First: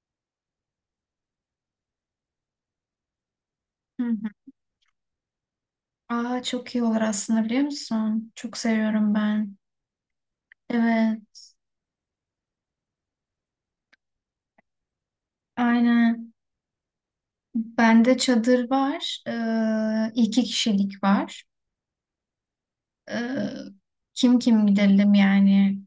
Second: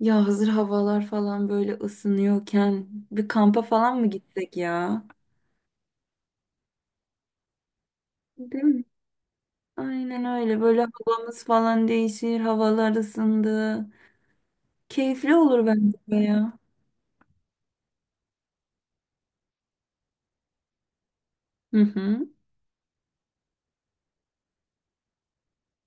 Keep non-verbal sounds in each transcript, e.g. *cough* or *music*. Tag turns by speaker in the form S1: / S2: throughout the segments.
S1: Ya hazır havalar falan böyle ısınıyorken bir kampa falan
S2: Hı
S1: mı
S2: hı.
S1: gitsek ya?
S2: Aa, çok iyi olur aslında biliyor musun? Çok
S1: Değil mi?
S2: seviyorum ben.
S1: Aynen öyle. Böyle havamız
S2: Evet,
S1: falan değişir, havalar ısındı. Keyifli olur bence de
S2: aynen.
S1: ya.
S2: Bende çadır var. İki kişilik var.
S1: Hı hı.
S2: Ee, kim gidelim yani?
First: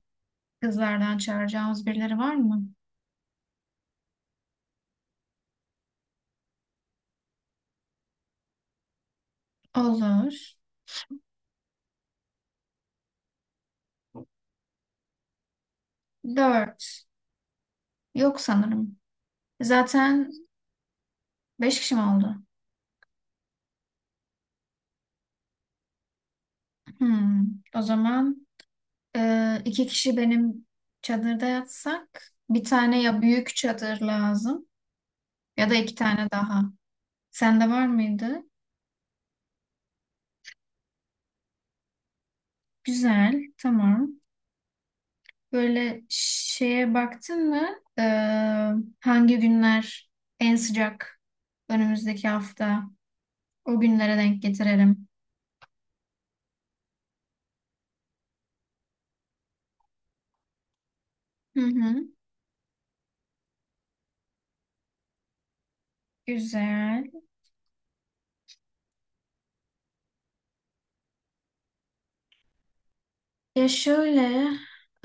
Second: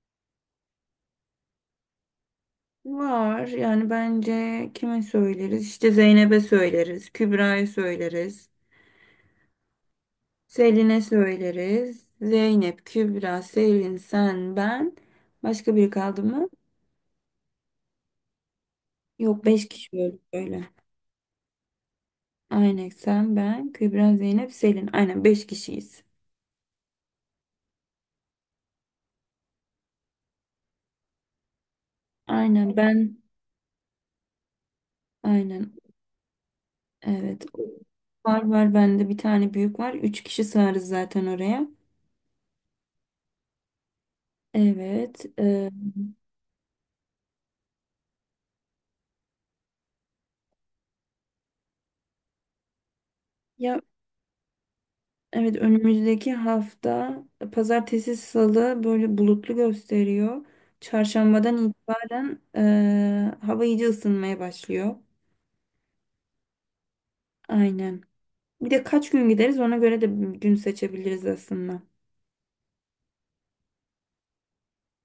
S2: Kızlardan çağıracağımız birileri var mı?
S1: Var yani bence kime söyleriz? İşte Zeynep'e söyleriz, Kübra'ya söyleriz,
S2: Olur.
S1: Selin'e söyleriz. Zeynep, Kübra, Selin, sen, ben. Başka biri kaldı mı?
S2: Dört. Yok sanırım.
S1: Yok, beş kişi
S2: Zaten
S1: öyle.
S2: beş kişi mi oldu?
S1: Aynen sen, ben, Kübra, Zeynep, Selin. Aynen beş kişiyiz.
S2: Hmm. O zaman iki kişi benim çadırda yatsak bir
S1: Aynen
S2: tane,
S1: ben.
S2: ya büyük çadır lazım ya
S1: Aynen.
S2: da iki tane daha.
S1: Evet.
S2: Sende var mıydı?
S1: Var var bende bir tane büyük var. Üç kişi sığarız zaten oraya.
S2: Güzel, tamam.
S1: Evet. e,
S2: Böyle şeye baktın mı? Ee, Hangi günler en sıcak önümüzdeki hafta?
S1: ya
S2: O günlere denk getirelim.
S1: evet önümüzdeki hafta pazartesi salı böyle bulutlu gösteriyor. Çarşambadan
S2: Hı hı.
S1: itibaren hava iyice ısınmaya başlıyor.
S2: Güzel.
S1: Aynen. Bir de kaç gün gideriz ona göre de gün seçebiliriz aslında.
S2: Ya şöyle,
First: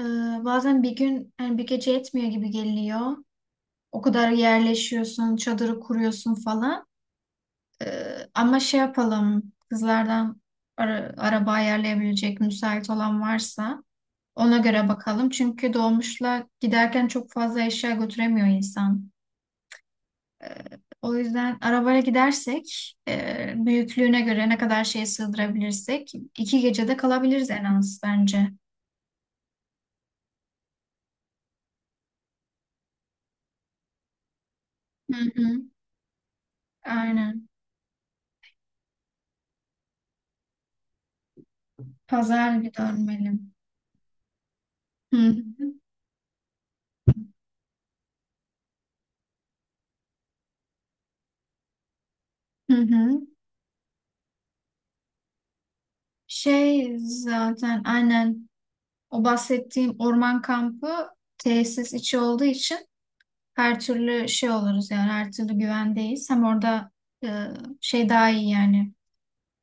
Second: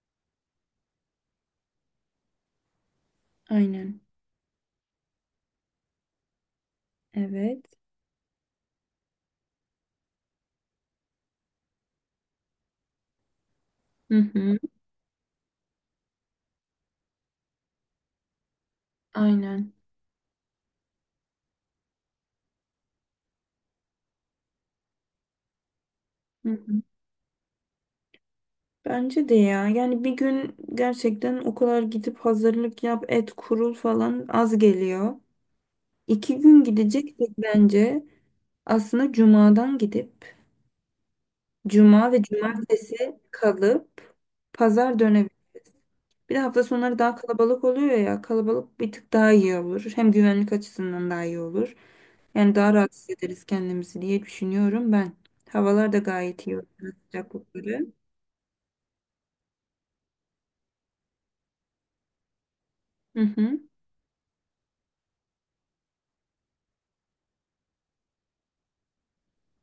S2: e, bazen bir gün, yani bir gece yetmiyor gibi geliyor.
S1: Aynen.
S2: O kadar yerleşiyorsun, çadırı kuruyorsun falan.
S1: Evet.
S2: Ama şey yapalım, kızlardan araba ayarlayabilecek müsait olan varsa.
S1: Hı
S2: Ona
S1: hı.
S2: göre bakalım. Çünkü dolmuşla giderken çok fazla eşya götüremiyor insan.
S1: Aynen.
S2: O yüzden arabayla gidersek büyüklüğüne göre ne kadar şey sığdırabilirsek
S1: Hı
S2: iki
S1: hı.
S2: gecede kalabiliriz en az bence.
S1: Bence de ya. Yani bir gün gerçekten o kadar gidip hazırlık yap, et kurul falan az geliyor.
S2: Hı hı.
S1: 2 gün gideceksek
S2: Aynen.
S1: bence aslında cumadan gidip cuma ve
S2: Pazar günü
S1: cumartesi
S2: dönmeli.
S1: kalıp pazar
S2: Hı
S1: dönemi.
S2: hı.
S1: Bir de hafta sonları daha kalabalık oluyor ya. Kalabalık bir tık daha iyi olur. Hem güvenlik açısından daha iyi olur. Yani daha
S2: Hı
S1: rahat
S2: hı.
S1: hissederiz kendimizi diye düşünüyorum ben. Havalar da gayet iyi oluyor,
S2: Şey zaten
S1: sıcaklıkları.
S2: aynen, o bahsettiğim orman kampı tesis içi olduğu için
S1: Hı hı.
S2: her türlü şey oluruz, yani her türlü güvendeyiz. Hem orada e, şey daha iyi, yani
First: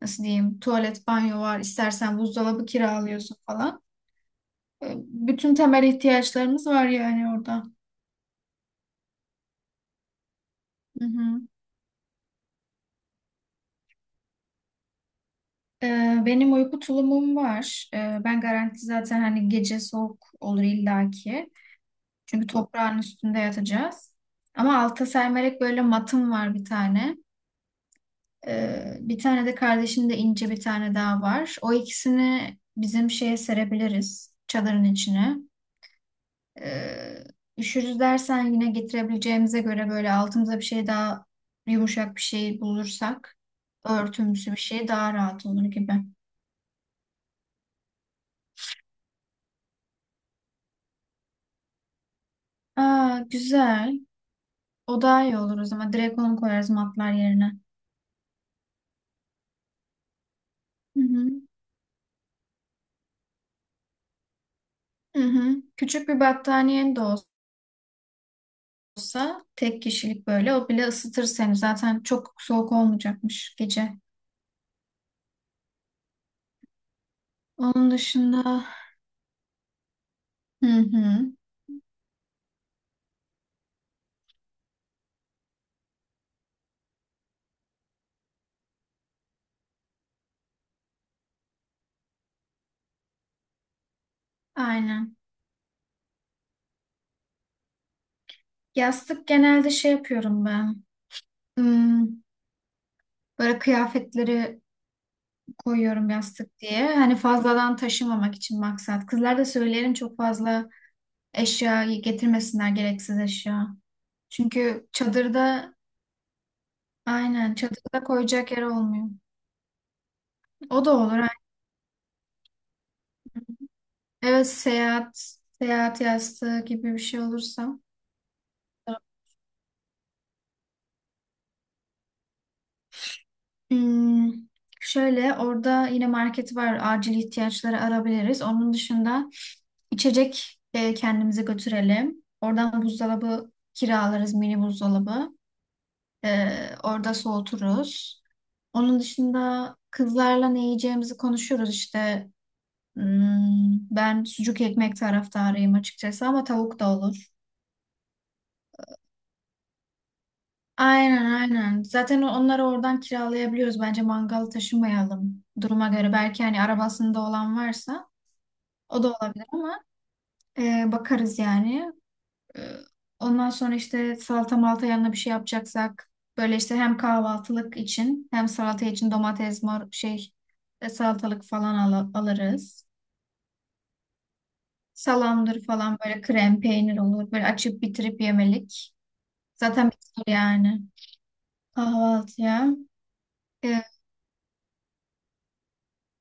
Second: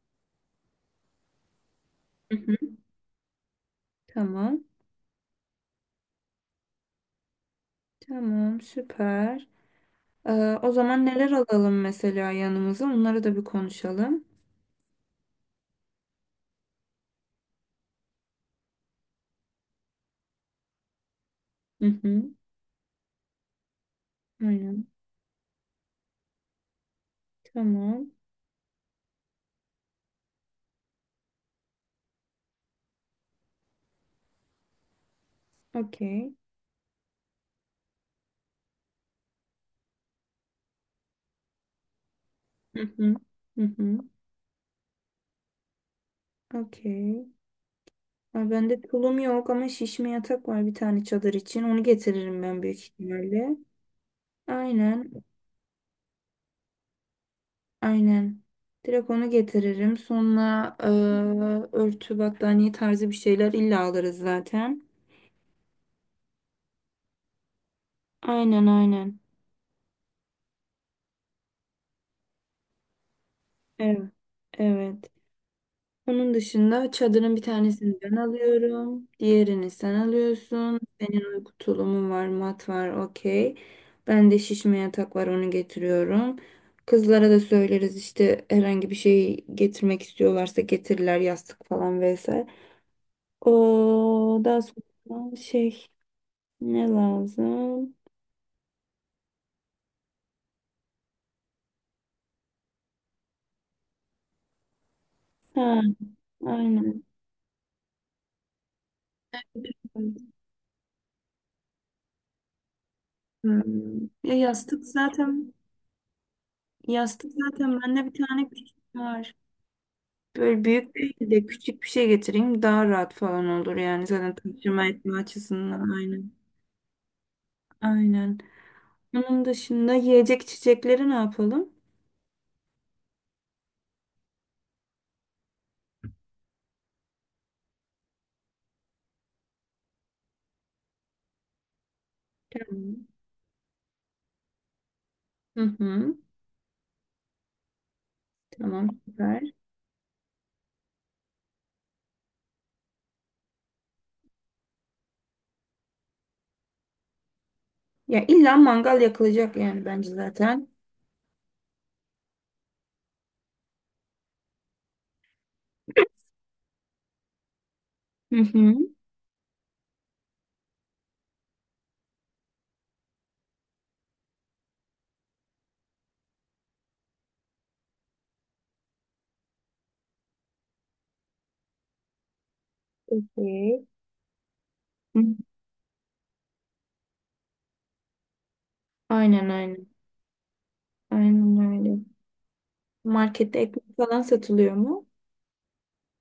S2: nasıl diyeyim, tuvalet, banyo var, istersen
S1: Hı hı.
S2: buzdolabı kiralıyorsun falan.
S1: Tamam.
S2: Bütün temel ihtiyaçlarımız var yani orada.
S1: Tamam, süper. Ee, o
S2: Hı
S1: zaman neler
S2: hı.
S1: alalım mesela yanımıza? Onları da bir konuşalım.
S2: E, Benim uyku tulumum var. Ben garanti zaten, hani gece soğuk olur illaki.
S1: Hı hı.
S2: Çünkü toprağın üstünde yatacağız. Ama
S1: Aynen.
S2: alta sermerek, böyle matım var bir tane.
S1: Tamam.
S2: Bir tane de kardeşimde, ince bir tane daha var. O ikisini bizim şeye serebiliriz, çadırın içine.
S1: Okey.
S2: Ee, Üşürüz dersen, yine getirebileceğimize göre böyle altımıza bir şey daha, yumuşak bir şey
S1: Hı hı.
S2: bulursak,
S1: Hı hı.
S2: örtümsü bir şey daha rahat olur gibi.
S1: Okey. Ay, bende tulum yok ama şişme yatak var bir tane çadır için. Onu getiririm ben büyük
S2: Aa,
S1: ihtimalle.
S2: güzel. O
S1: Aynen.
S2: daha iyi olur o zaman. Direkt onu koyarız matlar yerine.
S1: Aynen. Direkt onu getiririm. Sonra
S2: Hı hı.
S1: örtü, battaniye tarzı bir şeyler illa alırız zaten.
S2: Hı hı. Küçük bir battaniyen de
S1: Aynen, aynen.
S2: olsa, tek kişilik böyle, o bile ısıtır seni. Zaten çok soğuk olmayacakmış gece.
S1: Evet. Evet. Onun dışında çadırın bir
S2: Onun
S1: tanesini ben
S2: dışında,
S1: alıyorum. Diğerini sen
S2: hı
S1: alıyorsun. Senin
S2: hı.
S1: uyku tulumun var, mat var, okey. Ben de şişme yatak var, onu getiriyorum. Kızlara da söyleriz işte herhangi bir şey getirmek istiyorlarsa getirirler yastık falan vesaire. O daha
S2: Aynen.
S1: sonra şey ne lazım?
S2: Yastık genelde şey yapıyorum ben. Hmm. Böyle kıyafetleri
S1: Ha,
S2: koyuyorum yastık diye.
S1: aynen.
S2: Hani fazladan taşımamak için maksat. Kızlar da söylerim, çok fazla eşyayı getirmesinler, gereksiz eşya.
S1: Hmm. Ya yastık
S2: Çünkü
S1: zaten
S2: çadırda,
S1: yastık
S2: aynen,
S1: zaten
S2: çadırda
S1: bende bir tane
S2: koyacak yer
S1: küçük
S2: olmuyor.
S1: var. Böyle
S2: O da
S1: büyük
S2: olur,
S1: değil de
S2: aynen.
S1: küçük bir şey getireyim daha rahat falan olur yani zaten
S2: Evet,
S1: taşıma etme
S2: seyahat
S1: açısından
S2: seyahat
S1: aynen.
S2: yastığı gibi bir şey olursa.
S1: Aynen. Onun dışında yiyecek içecekleri ne yapalım?
S2: Hmm, Şöyle, orada yine market var. Acil ihtiyaçları arabiliriz. Onun dışında İçecek kendimize götürelim. Oradan
S1: Tamam.
S2: buzdolabı kiralarız, mini buzdolabı.
S1: Hı hı.
S2: E, Orada soğuturuz.
S1: Tamam
S2: Onun
S1: süper.
S2: dışında kızlarla ne yiyeceğimizi konuşuyoruz işte. Ben sucuk ekmek taraftarıyım açıkçası, ama tavuk da olur.
S1: Ya illa mangal yakılacak yani bence zaten.
S2: Aynen, aynen. Zaten onları oradan kiralayabiliyoruz. Bence mangal taşımayalım, duruma göre. Belki hani arabasında olan varsa
S1: Hı hı.
S2: o da olabilir, ama bakarız yani. Ee, Ondan sonra işte salata malta, yanına bir şey yapacaksak, böyle işte hem kahvaltılık için hem salata için domates, mor şey, salatalık falan alırız.
S1: Okey. Hı.
S2: Salamdır falan, böyle krem peynir olur. Böyle açıp bitirip yemelik.
S1: Aynen, aynen.
S2: Zaten bitir yani.
S1: Aynen öyle.
S2: Kahvaltıya.
S1: Markette
S2: Ee,
S1: ekmek falan satılıyor mu?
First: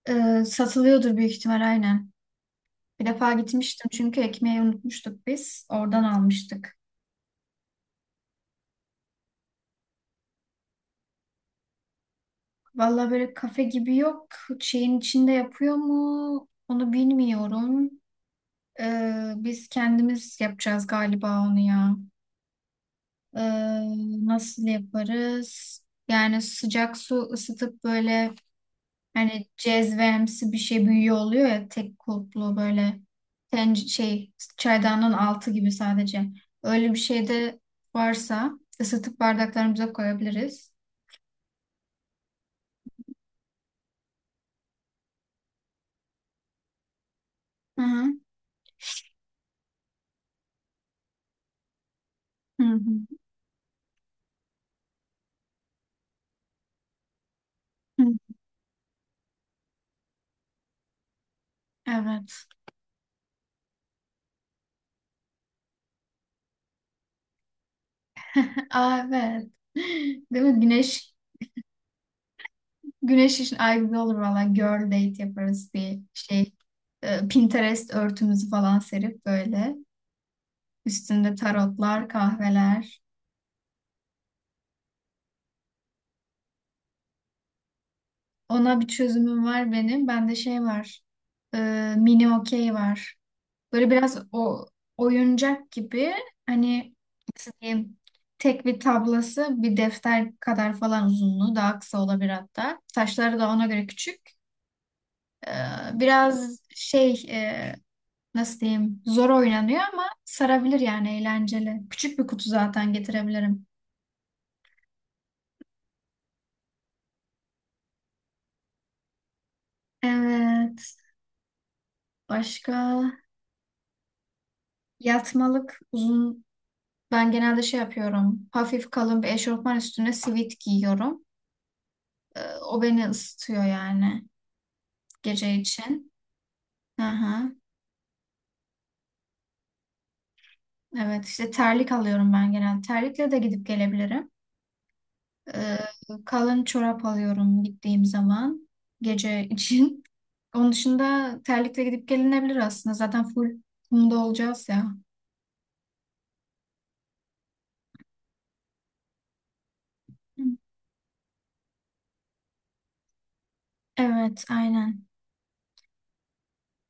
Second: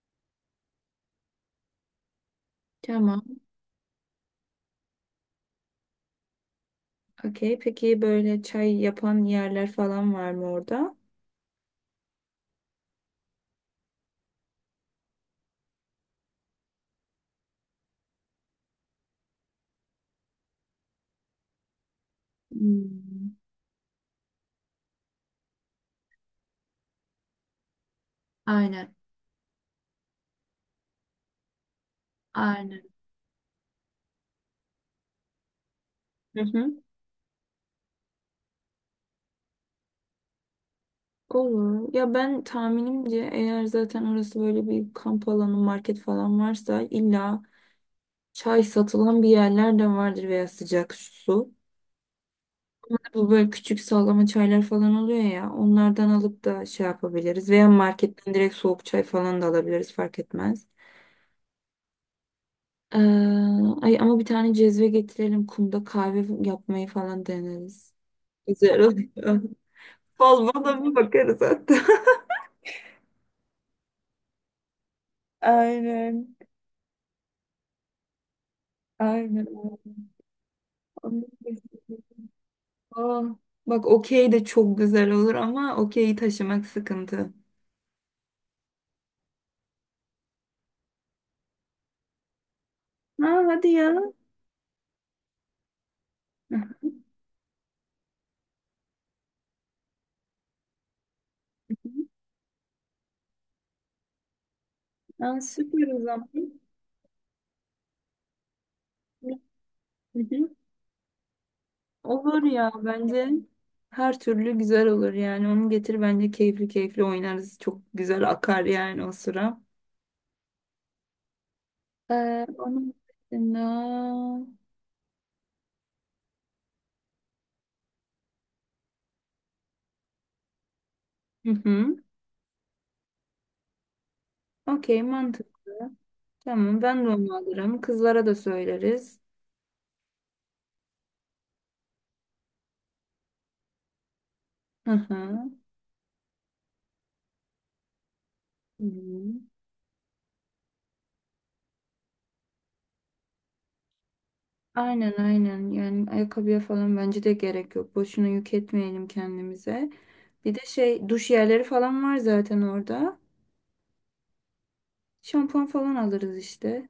S2: Satılıyordur büyük ihtimal, aynen. Bir
S1: Tamam.
S2: defa gitmiştim, çünkü ekmeği unutmuştuk biz. Oradan almıştık.
S1: Okey. Peki böyle çay yapan yerler falan var mı orada?
S2: Valla böyle kafe gibi yok. Şeyin içinde yapıyor mu? Onu bilmiyorum. Biz kendimiz yapacağız galiba onu ya.
S1: Hmm.
S2: Ee, Nasıl yaparız? Yani sıcak su ısıtıp, böyle
S1: Aynen.
S2: hani cezvemsi bir şey büyüyor oluyor ya, tek kulplu
S1: Aynen.
S2: böyle, şey, çaydanın altı gibi sadece.
S1: Hı hı.
S2: Öyle bir şey de varsa, ısıtıp bardaklarımıza koyabiliriz.
S1: Olur. Ya ben tahminimce eğer zaten orası böyle bir kamp alanı, market falan varsa illa
S2: Hı hı.
S1: çay satılan bir yerler de vardır veya sıcak su.
S2: Hı hı.
S1: Hani bu böyle küçük sallama çaylar falan oluyor ya onlardan alıp da şey yapabiliriz veya
S2: Hı.
S1: marketten direkt soğuk çay falan da alabiliriz fark etmez.
S2: Evet.
S1: Ee, ay ama bir tane cezve getirelim kumda kahve yapmayı falan deneriz.
S2: *laughs*
S1: Güzel
S2: Aa,
S1: oluyor.
S2: evet.
S1: *laughs*
S2: *laughs* Değil
S1: Fal
S2: mi?
S1: bana bir
S2: Güneş
S1: bakarız hatta.
S2: Güneş için, ay güzel olur valla. Girl date
S1: *laughs*
S2: yaparız bir
S1: Aynen.
S2: şey. Pinterest örtümüzü falan serip
S1: Aynen.
S2: böyle.
S1: Aa,
S2: Üstünde tarotlar, kahveler.
S1: bak okey de çok güzel olur ama okeyi taşımak sıkıntı.
S2: Ona bir çözümüm var benim. Bende şey var. Mini okey var.
S1: Ha hadi ya.
S2: Böyle biraz o, oyuncak gibi hani,
S1: *laughs*
S2: nasıl diyeyim, tek bir tablası bir defter kadar falan, uzunluğu daha kısa olabilir hatta. Taşları da ona göre küçük.
S1: Ha,
S2: Ee,
S1: süper o zaman.
S2: Biraz şey, nasıl diyeyim, zor oynanıyor ama
S1: Hı hı.
S2: sarabilir yani, eğlenceli. Küçük bir
S1: Olur
S2: kutu
S1: ya
S2: zaten
S1: bence
S2: getirebilirim.
S1: her türlü güzel olur yani onu getir bence keyifli keyifli oynarız çok güzel akar yani o sıra.
S2: Evet.
S1: Onun
S2: Başka,
S1: dışında...
S2: yatmalık uzun, ben genelde şey yapıyorum. Hafif kalın bir eşofman üstüne sivit giyiyorum.
S1: Hı hı.
S2: O beni ısıtıyor yani,
S1: Okey
S2: gece
S1: mantıklı.
S2: için.
S1: Tamam ben de onu
S2: Aha.
S1: alırım kızlara da söyleriz.
S2: Evet, işte terlik alıyorum ben genelde. Terlikle de gidip gelebilirim.
S1: Hı hı.
S2: Ee, Kalın çorap alıyorum gittiğim zaman,
S1: Hı hı.
S2: gece *laughs* için. Onun dışında terlikle gidip gelinebilir aslında. Zaten full kumda olacağız ya.
S1: Aynen, aynen, yani ayakkabıya falan bence de gerek yok. Boşuna yük etmeyelim kendimize.
S2: Hı.
S1: Bir de şey duş yerleri falan var zaten orada.
S2: Evet, aynen.
S1: Şampuan falan alırız işte.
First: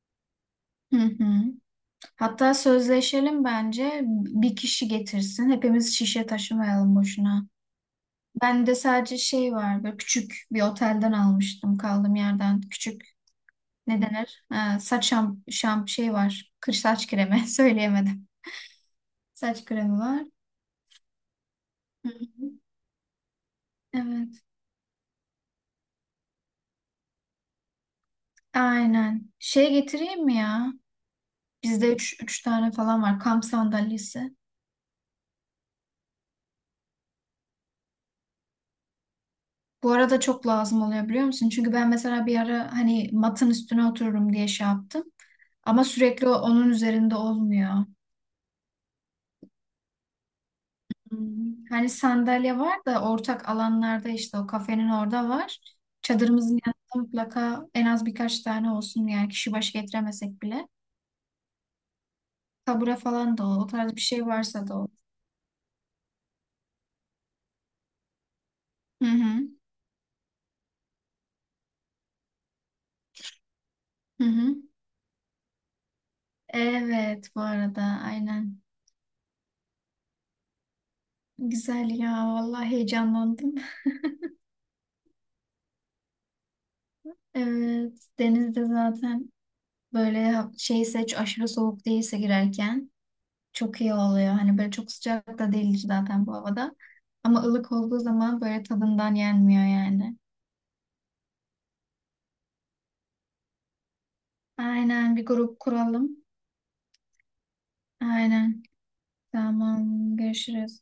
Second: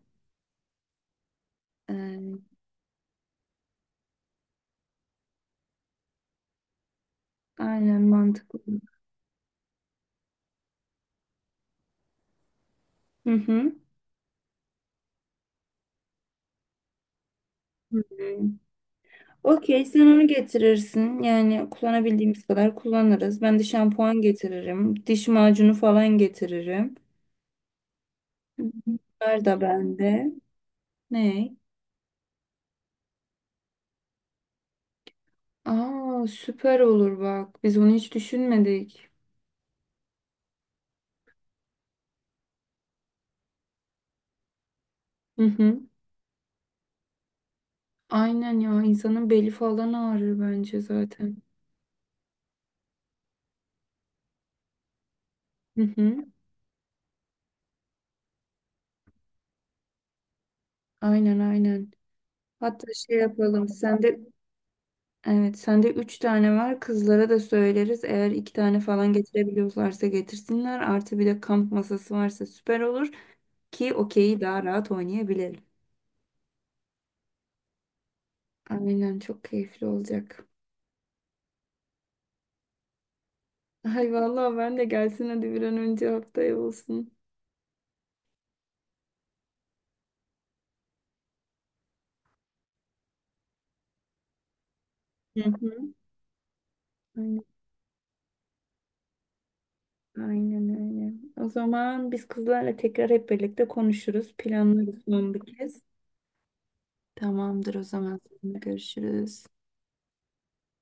S2: Hı hı.
S1: Ee,
S2: Hatta sözleşelim bence, bir kişi getirsin. Hepimiz şişe taşımayalım boşuna.
S1: aynen mantıklı.
S2: Ben de, sadece şey var, böyle küçük bir otelden almıştım kaldığım yerden. Küçük,
S1: Hı hı.
S2: ne denir? Saç şamp şamp şey var. Saç kremi *laughs*
S1: Hı
S2: söyleyemedim.
S1: hı.
S2: Saç
S1: Okey
S2: kremi
S1: sen
S2: var.
S1: onu getirirsin. Yani
S2: Hı
S1: kullanabildiğimiz
S2: hı.
S1: kadar kullanırız. Ben de şampuan
S2: Evet.
S1: getiririm. Diş macunu falan getiririm. Hı hı.
S2: Aynen.
S1: Bunlar da
S2: Şey getireyim
S1: bende.
S2: mi ya?
S1: Ne?
S2: Bizde üç tane falan var kamp sandalyesi.
S1: Aa süper olur bak. Biz onu hiç düşünmedik.
S2: Bu arada çok lazım oluyor biliyor musun? Çünkü ben mesela bir ara, hani matın üstüne otururum diye şey yaptım.
S1: Hı hı.
S2: Ama sürekli onun üzerinde olmuyor.
S1: Aynen ya insanın beli falan ağrır bence zaten.
S2: Hmm, Hani sandalye var da ortak alanlarda, işte o kafenin orada var.
S1: Hı hı.
S2: Çadırımızın yanında mutlaka en az birkaç tane olsun, yani kişi başı getiremesek bile.
S1: Aynen, aynen. Hatta
S2: Kabura
S1: şey
S2: falan da, o
S1: yapalım.
S2: tarz bir
S1: Sende
S2: şey varsa, da o.
S1: evet sende üç tane var. Kızlara da söyleriz. Eğer iki tane
S2: Hı
S1: falan
S2: hı.
S1: getirebiliyorlarsa getirsinler. Artı bir de kamp masası varsa süper olur ki
S2: Hı
S1: okeyi
S2: hı.
S1: daha rahat oynayabilelim.
S2: Evet, bu arada aynen.
S1: Aynen çok keyifli olacak.
S2: Güzel ya, vallahi heyecanlandım.
S1: Ay vallahi ben de gelsin hadi bir an önce haftaya olsun.
S2: Evet, denizde zaten böyle, şeyse, aşırı soğuk değilse girerken, çok iyi oluyor. Hani böyle çok sıcak
S1: Hı
S2: da değil
S1: hı.
S2: zaten bu havada. Ama
S1: Aynen.
S2: ılık olduğu zaman böyle, tadından yenmiyor yani.
S1: Aynen öyle. O zaman biz kızlarla tekrar hep birlikte konuşuruz, planlarız
S2: Aynen, bir
S1: son bir
S2: grup
S1: kez.
S2: kuralım.
S1: Tamamdır o zaman. Sonra
S2: Aynen.
S1: görüşürüz.
S2: Tamam, görüşürüz.